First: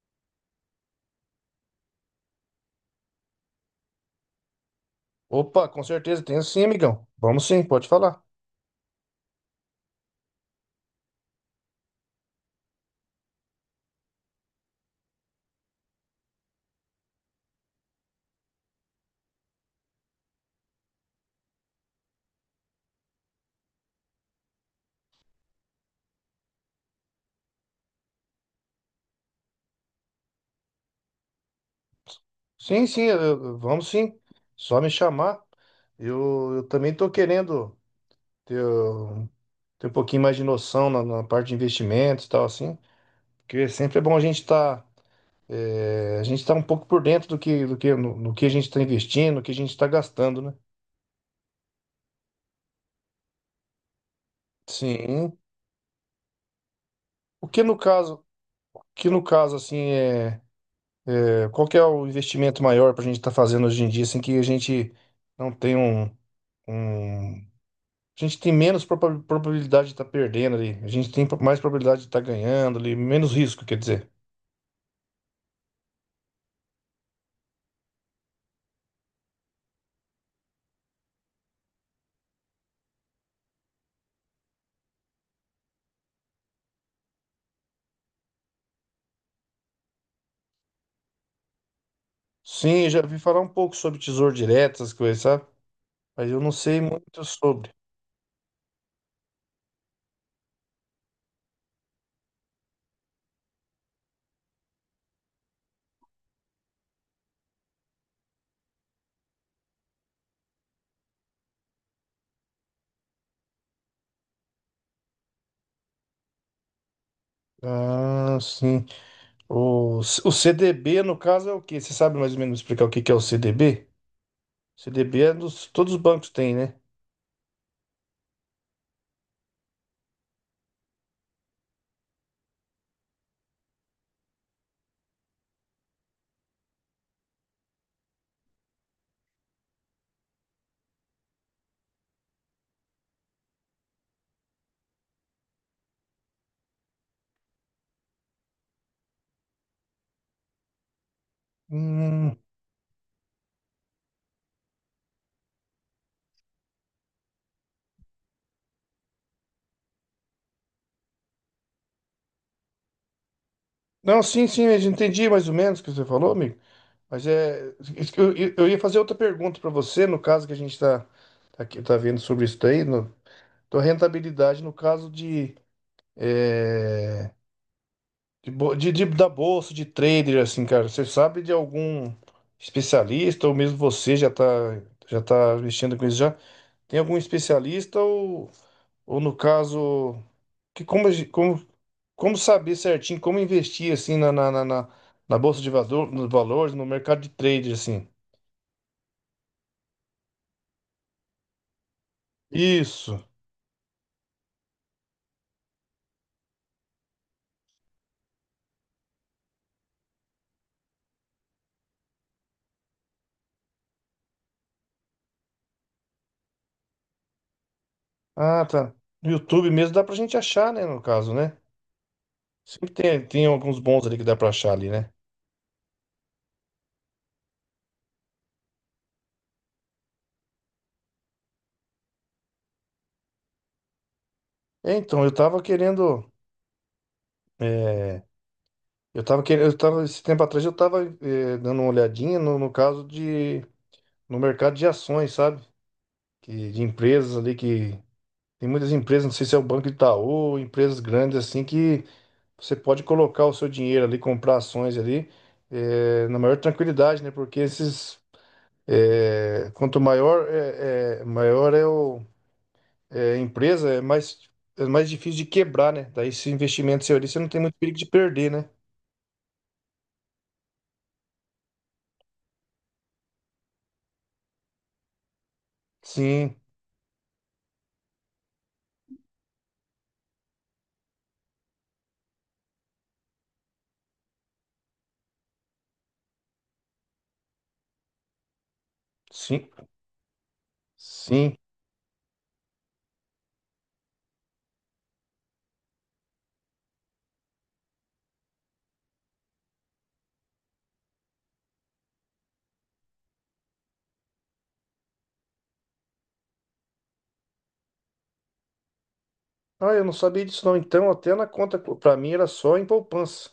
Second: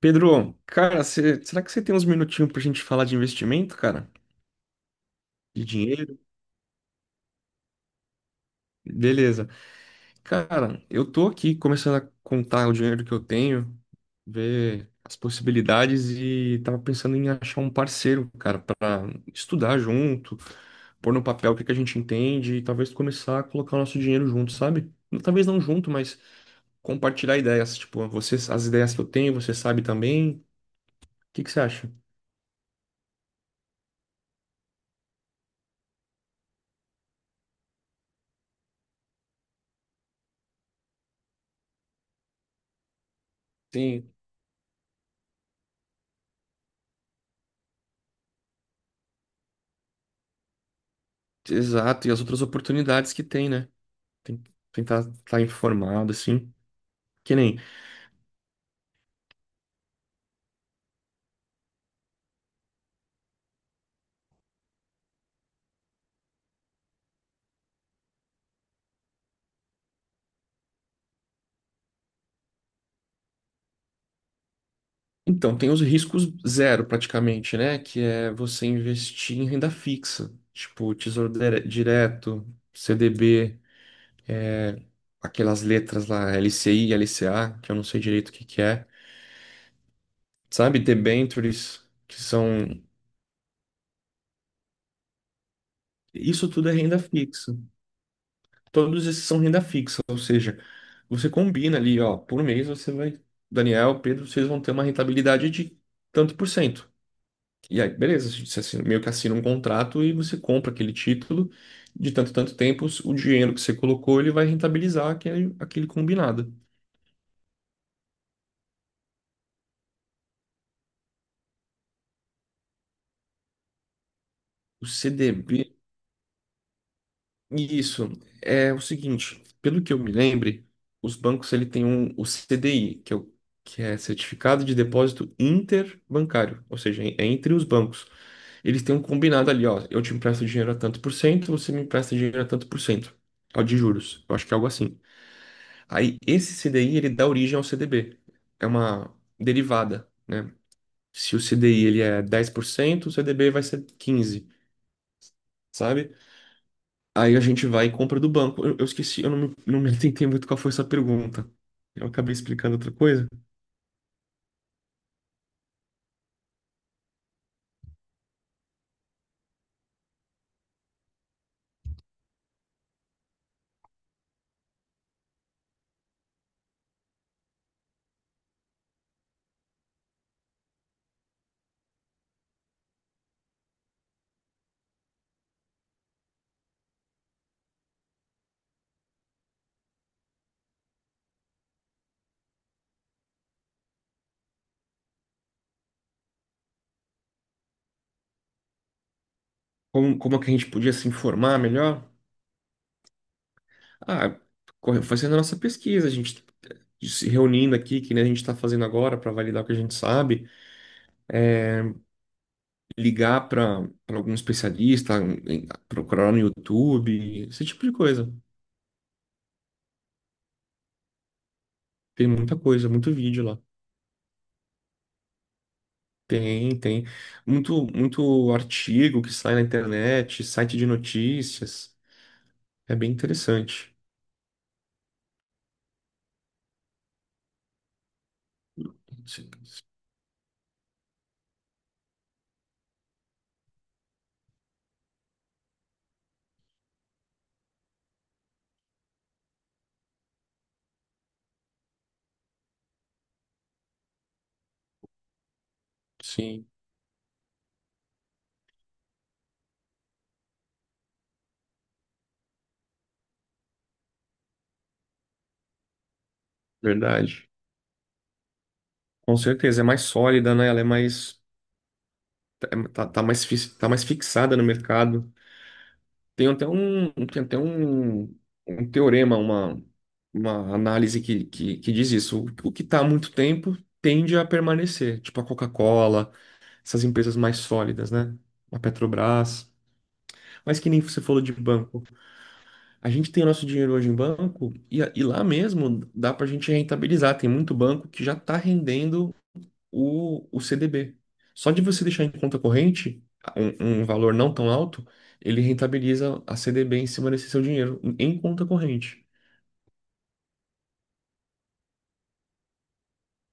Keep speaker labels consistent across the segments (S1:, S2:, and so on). S1: Pedro, cara, será que você tem uns minutinhos pra gente falar de investimento, cara? De
S2: Opa, com
S1: dinheiro?
S2: certeza, tenho sim, amigão. Vamos sim, pode falar.
S1: Beleza. Cara, eu tô aqui começando a contar o dinheiro que eu tenho, ver as possibilidades e tava pensando em achar um parceiro, cara, pra estudar junto, pôr no papel o que que a gente entende e talvez começar a colocar o nosso dinheiro junto, sabe? Talvez não junto, mas compartilhar ideias, tipo, você, as ideias que eu tenho, você sabe também. O que que você acha?
S2: Sim, sim, vamos sim. Só me chamar. Eu também tô querendo ter, ter um pouquinho mais de noção na parte de investimentos e tal, assim. Porque sempre é
S1: Sim,
S2: bom a gente estar a gente tá um pouco por dentro do que, no que a gente está investindo, no que a gente está gastando, né?
S1: exato, e as outras oportunidades que tem, né? Tem- tentar
S2: Sim.
S1: estar informado, assim. Que
S2: O
S1: nem.
S2: que no caso, assim, qual que é o investimento maior para a gente estar fazendo hoje em dia, assim, que a gente não tem um. um- A gente tem menos probabilidade de estar perdendo ali. A gente tem mais probabilidade de estar ganhando ali, menos risco, quer dizer.
S1: Então, tem os riscos zero, praticamente, né? Que é você investir em renda fixa, tipo Direto, CDB, aquelas letras lá, LCI, LCA, que eu não sei direito o que que é. Sabe? Debentures, que são.
S2: Sim, eu já vi falar um pouco sobre tesouro direto, essas coisas, sabe? Mas eu
S1: Isso
S2: não
S1: tudo é
S2: sei
S1: renda
S2: muito
S1: fixa.
S2: sobre.
S1: Todos esses são renda fixa, ou seja, você combina ali, ó, por mês você vai. Daniel, Pedro, vocês vão ter uma rentabilidade de tanto por cento. E aí, beleza, meio que assina um contrato e você compra aquele título. De tanto, tanto tempo, o dinheiro que você colocou, ele vai rentabilizar aquele combinado.
S2: Ah, sim. O CDB, no caso, é o quê? Você sabe mais ou menos explicar o que que é o CDB?
S1: O
S2: CDB é dos,
S1: CDB,
S2: todos os bancos têm, né?
S1: isso, é o seguinte, pelo que eu me lembre, os bancos, ele tem um, o CDI, que é Certificado de Depósito Interbancário, ou seja, é entre os bancos. Eles têm um combinado ali, ó, eu te empresto dinheiro a tanto por cento, você me empresta dinheiro a tanto por cento, ó, de juros. Eu acho que é algo assim. Aí esse CDI ele dá origem ao CDB. É uma derivada, né? Se o CDI ele é
S2: Hum,
S1: 10%, o CDB vai ser 15, sabe? Aí a gente vai e compra do banco. Eu esqueci, eu não me atentei muito qual foi essa pergunta. Eu acabei explicando outra coisa.
S2: não, sim, sim, eu já entendi mais ou menos o que você falou, amigo. Mas é. Eu, eu ia fazer outra pergunta para você, no caso que a gente está. Tá, aqui tá vendo sobre isso daí, no, tua rentabilidade no caso de, eh, de, da bolsa, de trader, assim, cara. Você sabe de algum especialista, ou mesmo você já tá mexendo com isso já? Tem algum especialista ou no caso, que como, como saber certinho, como investir, assim, na bolsa de valor, nos valores, no mercado de trader, assim?
S1: Como é que a gente podia se informar melhor?
S2: Isso.
S1: Ah, fazendo a nossa pesquisa, a gente se reunindo aqui, que nem a gente está fazendo agora para validar o que a gente sabe, ligar para algum especialista, procurar no YouTube, esse tipo de coisa.
S2: Ah, tá. No YouTube mesmo dá pra gente achar, né, no caso, né?
S1: Tem muita coisa,
S2: Sempre
S1: muito
S2: tem,
S1: vídeo
S2: tem
S1: lá.
S2: alguns bons ali que dá pra achar ali, né?
S1: Tem, tem. Muito artigo que sai na internet, site de notícias. É bem interessante.
S2: É, então, eu tava querendo. é, eu tava
S1: Sim,
S2: querendo. Eu tava, esse tempo atrás eu tava dando uma olhadinha no, no caso de. No mercado de ações, sabe? Que, de empresas ali que. Tem muitas empresas, não sei se é o Banco Itaú, empresas grandes assim, que você pode colocar o seu dinheiro ali, comprar ações ali, na maior
S1: sim,
S2: tranquilidade, né? Porque esses. Quanto maior é, maior é o, é a empresa, é mais difícil de quebrar, né? Daí esse investimento seu ali, você não
S1: verdade.
S2: tem muito perigo de perder, né?
S1: Com certeza, é mais sólida, né? Ela é mais, tá mais fixada no mercado. Tem
S2: Sim,
S1: até um, tem até um, um teorema, uma análise que diz isso. O que está há muito tempo tende a permanecer, tipo a Coca-Cola, essas empresas mais sólidas, né? A
S2: sim,
S1: Petrobras. Mas que nem você falou de
S2: sim.
S1: banco. A gente tem o nosso dinheiro hoje em banco e lá mesmo dá para a gente rentabilizar. Tem muito banco que já está rendendo o CDB. Só de você deixar em conta corrente um valor não tão alto, ele rentabiliza a CDB em cima desse seu dinheiro, em conta corrente.
S2: Ah, eu não sabia disso não. Então, até na conta, para mim era só em poupança.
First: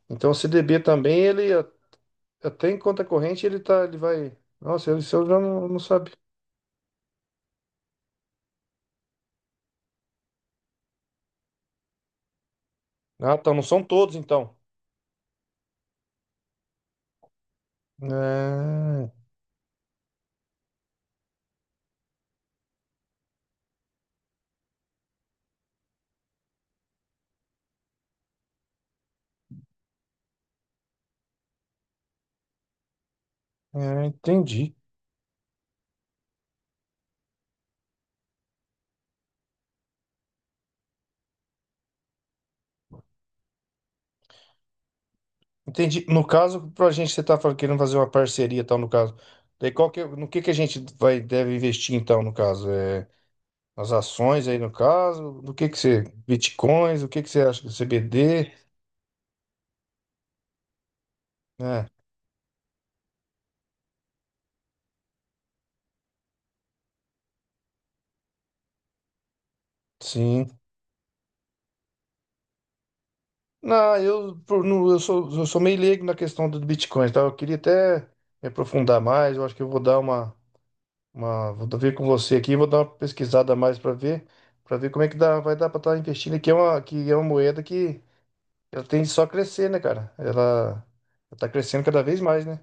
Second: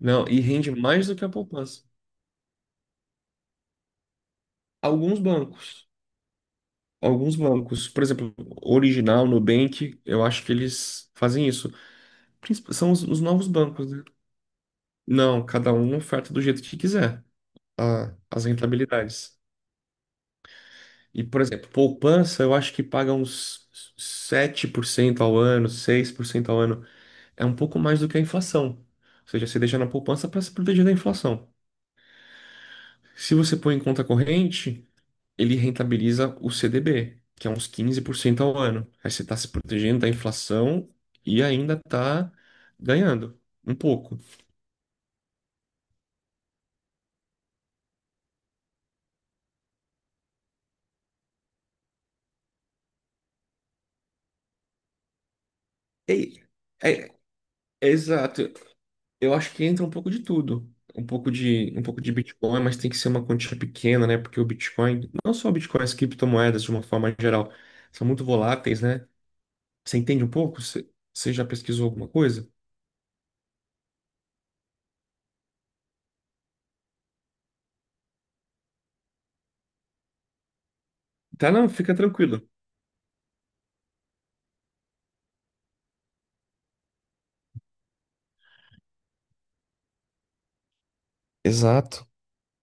S1: Não,
S2: Então, o
S1: e rende
S2: CDB
S1: mais do
S2: também,
S1: que a poupança.
S2: até em conta corrente ele tá, ele vai. Nossa, ele
S1: Alguns
S2: eu já não,
S1: bancos,
S2: não sabe.
S1: alguns bancos, por exemplo, Original, Nubank, eu acho que eles fazem isso. São os
S2: Ah,
S1: novos
S2: tá, não são
S1: bancos, né?
S2: todos então.
S1: Não, cada um oferta do jeito que quiser as
S2: É,
S1: rentabilidades. E, por exemplo, poupança, eu acho que paga uns 7% ao ano, 6% ao ano. É um pouco mais do que a inflação. Ou seja, você deixa na poupança para se proteger da inflação. Se você põe em
S2: é,
S1: conta
S2: entendi.
S1: corrente, ele rentabiliza o CDB, que é uns 15% ao ano. Aí você está se protegendo da inflação e ainda está ganhando um pouco.
S2: Entendi. No caso, pra gente você tá falando- querendo fazer uma parceria, e tal, no caso. Daí qual que, no que a gente vai deve investir então, no caso? É, nas ações aí no caso, no que você,
S1: É,
S2: bitcoins, o
S1: é-
S2: que que você acha do
S1: é
S2: CBD?
S1: exato. Eu acho que entra um pouco de tudo. Um pouco de Bitcoin, mas tem que ser uma quantia pequena, né? Porque o Bitcoin, não só o Bitcoin, as criptomoedas de uma forma geral, são muito voláteis, né? Você entende um
S2: Sim.
S1: pouco? Você já pesquisou alguma coisa?
S2: Não, não, eu sou meio leigo na questão do Bitcoin, tá? Eu queria até me aprofundar mais. Eu acho que eu vou dar
S1: Tá,
S2: uma, vou
S1: não,
S2: ver
S1: fica
S2: com você
S1: tranquilo.
S2: aqui, vou dar uma pesquisada a mais para ver como é que dá, vai dar para estar investindo que é uma moeda que ela tem só crescer, né, cara? Ela está crescendo cada
S1: Exato,
S2: vez mais, né?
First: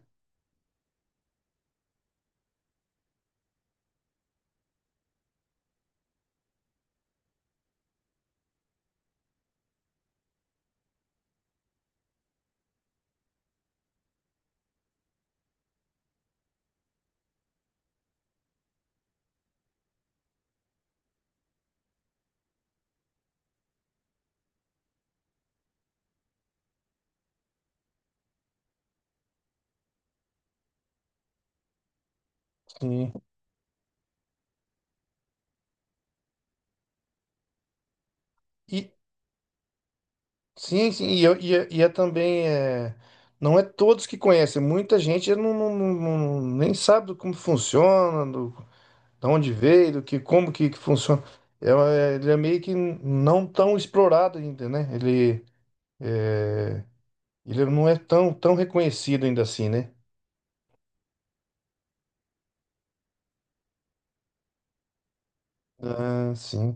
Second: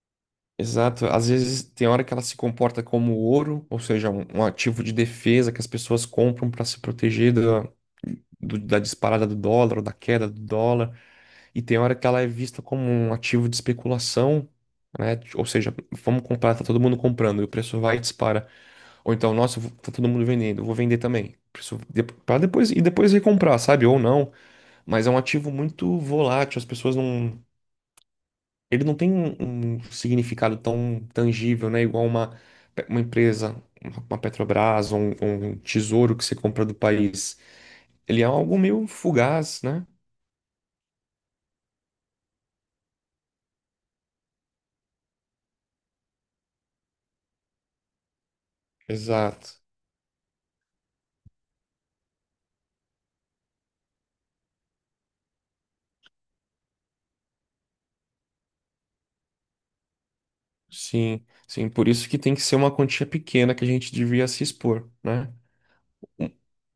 S1: exato. Às vezes tem hora que ela se comporta como ouro, ou seja, um ativo de defesa que as pessoas compram para se proteger da disparada do dólar ou da queda do dólar. E tem hora que ela é vista como um ativo de especulação, né? Ou seja, vamos comprar, tá todo mundo comprando e o preço vai e dispara. Ou então, nossa, tá todo mundo vendendo, eu vou vender também. Pra depois e depois recomprar, sabe? Ou não. Mas é um ativo muito volátil, as pessoas não. Ele não tem um significado tão tangível, né? Igual uma
S2: Sim.
S1: empresa, uma Petrobras, um tesouro que você compra do país. Ele é algo meio
S2: E
S1: fugaz, né?
S2: sim, sim, e é também é, não é todos que conhecem. Muita gente nem sabe do como funciona, de onde
S1: Exato.
S2: veio, do que como que funciona. É, é, ele é meio que não tão explorado ainda, né? Ele, é, ele não é tão, tão reconhecido ainda assim, né?
S1: Sim, sim, por isso que tem que ser uma quantia pequena que a gente devia se expor, né? Um-
S2: Ah, sim.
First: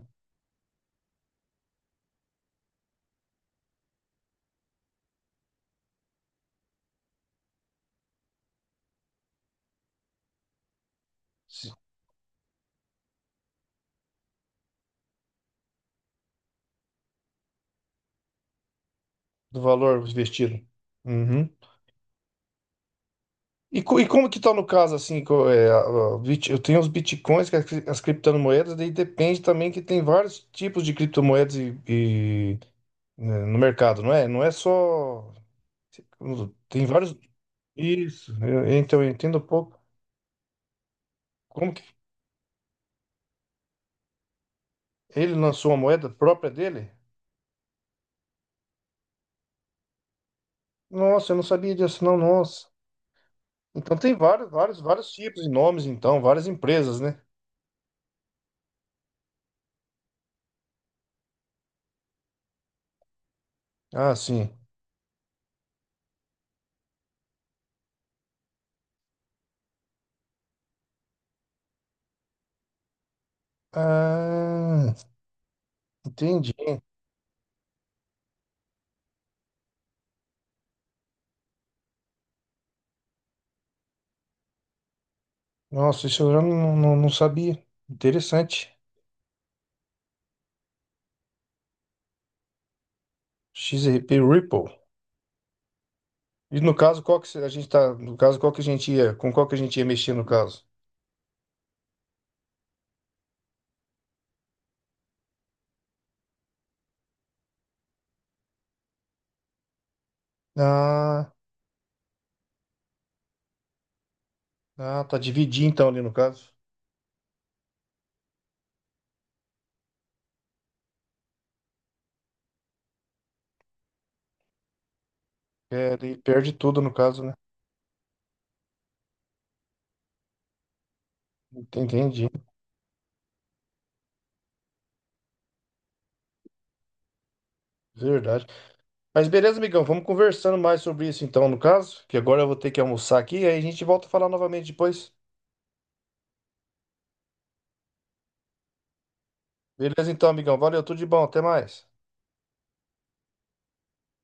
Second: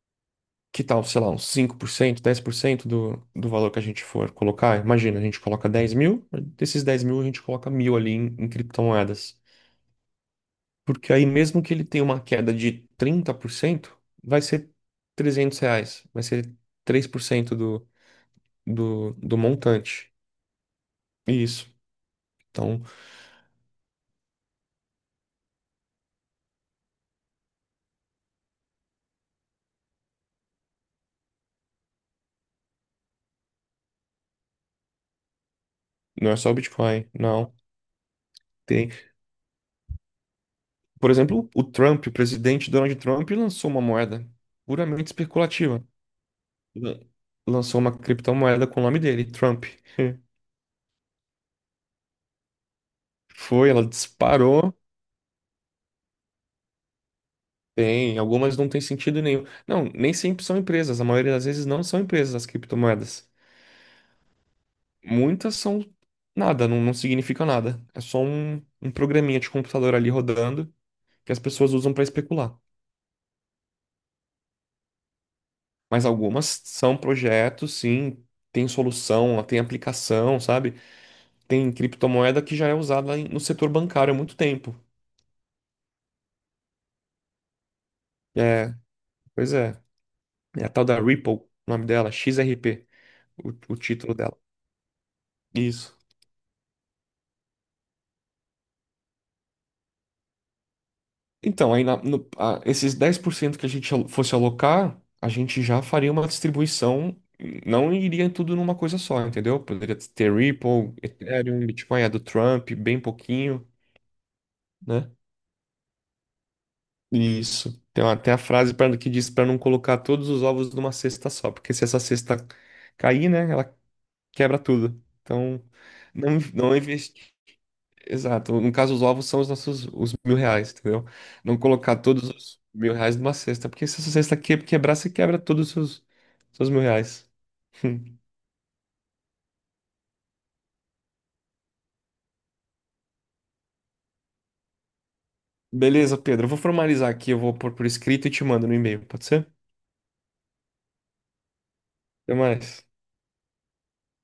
S1: Que tal, sei lá, uns 5% 10% do valor que a gente for colocar? Imagina, a gente coloca 10 mil, desses 10 mil a gente coloca mil ali em criptomoedas. Porque aí mesmo que
S2: Sim.
S1: ele tenha uma queda de 30% vai ser R$ 300, vai ser 3% do
S2: Do valor
S1: montante.
S2: investido. Uhum.
S1: Isso. Então,
S2: E, e como que tá no caso, assim, eu tenho os bitcoins, que é as criptomoedas, daí depende também que tem vários tipos de criptomoedas e, né, no mercado, não é? Não é só...
S1: não é só o
S2: Tem
S1: Bitcoin,
S2: vários...
S1: não.
S2: Isso,
S1: Tem.
S2: então eu entendo um pouco.
S1: Por exemplo, o
S2: Como que
S1: Trump, o presidente Donald Trump, lançou uma moeda puramente
S2: ele lançou uma
S1: especulativa.
S2: moeda própria dele?
S1: Lan- Lançou uma criptomoeda com o nome dele, Trump.
S2: Nossa, eu não sabia disso, não, nossa.
S1: Foi, ela
S2: Então tem vários,
S1: disparou.
S2: vários, vários tipos e nomes, então, várias empresas, né?
S1: Tem, algumas não tem sentido nenhum. Não, nem sempre são empresas. A maioria das vezes não são empresas as criptomoedas.
S2: Ah, sim.
S1: Muitas são nada, não significa nada. É só um programinha de computador ali rodando que as pessoas usam para especular.
S2: Ah,
S1: Mas algumas
S2: entendi.
S1: são projetos, sim, tem solução, tem aplicação, sabe? Tem criptomoeda que já é usada no setor bancário há muito tempo.
S2: Nossa, isso eu já não, não, não sabia. Interessante.
S1: É, pois é. É a tal da Ripple, o nome dela, XRP, o título
S2: XRP
S1: dela.
S2: Ripple.
S1: Isso.
S2: E no caso, qual que se- a gente tá, no caso, qual que a gente ia, com qual que a gente ia mexer no caso?
S1: Então, aí na- no- a- esses 10% que a gente fosse alocar, a gente já faria uma distribuição, não iria tudo numa coisa só, entendeu? Poderia ter Ripple,
S2: Ah,
S1: Ethereum, Bitcoin, a do Trump, bem pouquinho,
S2: ah,
S1: né?
S2: tá dividir então ali no caso.
S1: Isso. Tem até a frase pra, que diz para não colocar todos os ovos numa cesta só, porque se essa cesta cair, né, ela quebra tudo. Então,
S2: É, ele perde
S1: não
S2: tudo no caso,
S1: investir.
S2: né?
S1: Exato. No caso, os ovos são os nossos os mil reais, entendeu? Não colocar
S2: Entendi.
S1: todos os mil reais numa cesta, porque se essa cesta quebrar, você quebra todos os seus mil reais.
S2: Verdade. Mas beleza, amigão, vamos conversando mais sobre isso então, no caso, que agora eu vou ter que almoçar aqui, aí a gente volta a falar novamente depois.
S1: Beleza, Pedro. Eu vou formalizar aqui, eu vou pôr por escrito e te mando no e-mail, pode ser?
S2: Beleza então, amigão, valeu, tudo de bom, até mais.
S1: Até mais.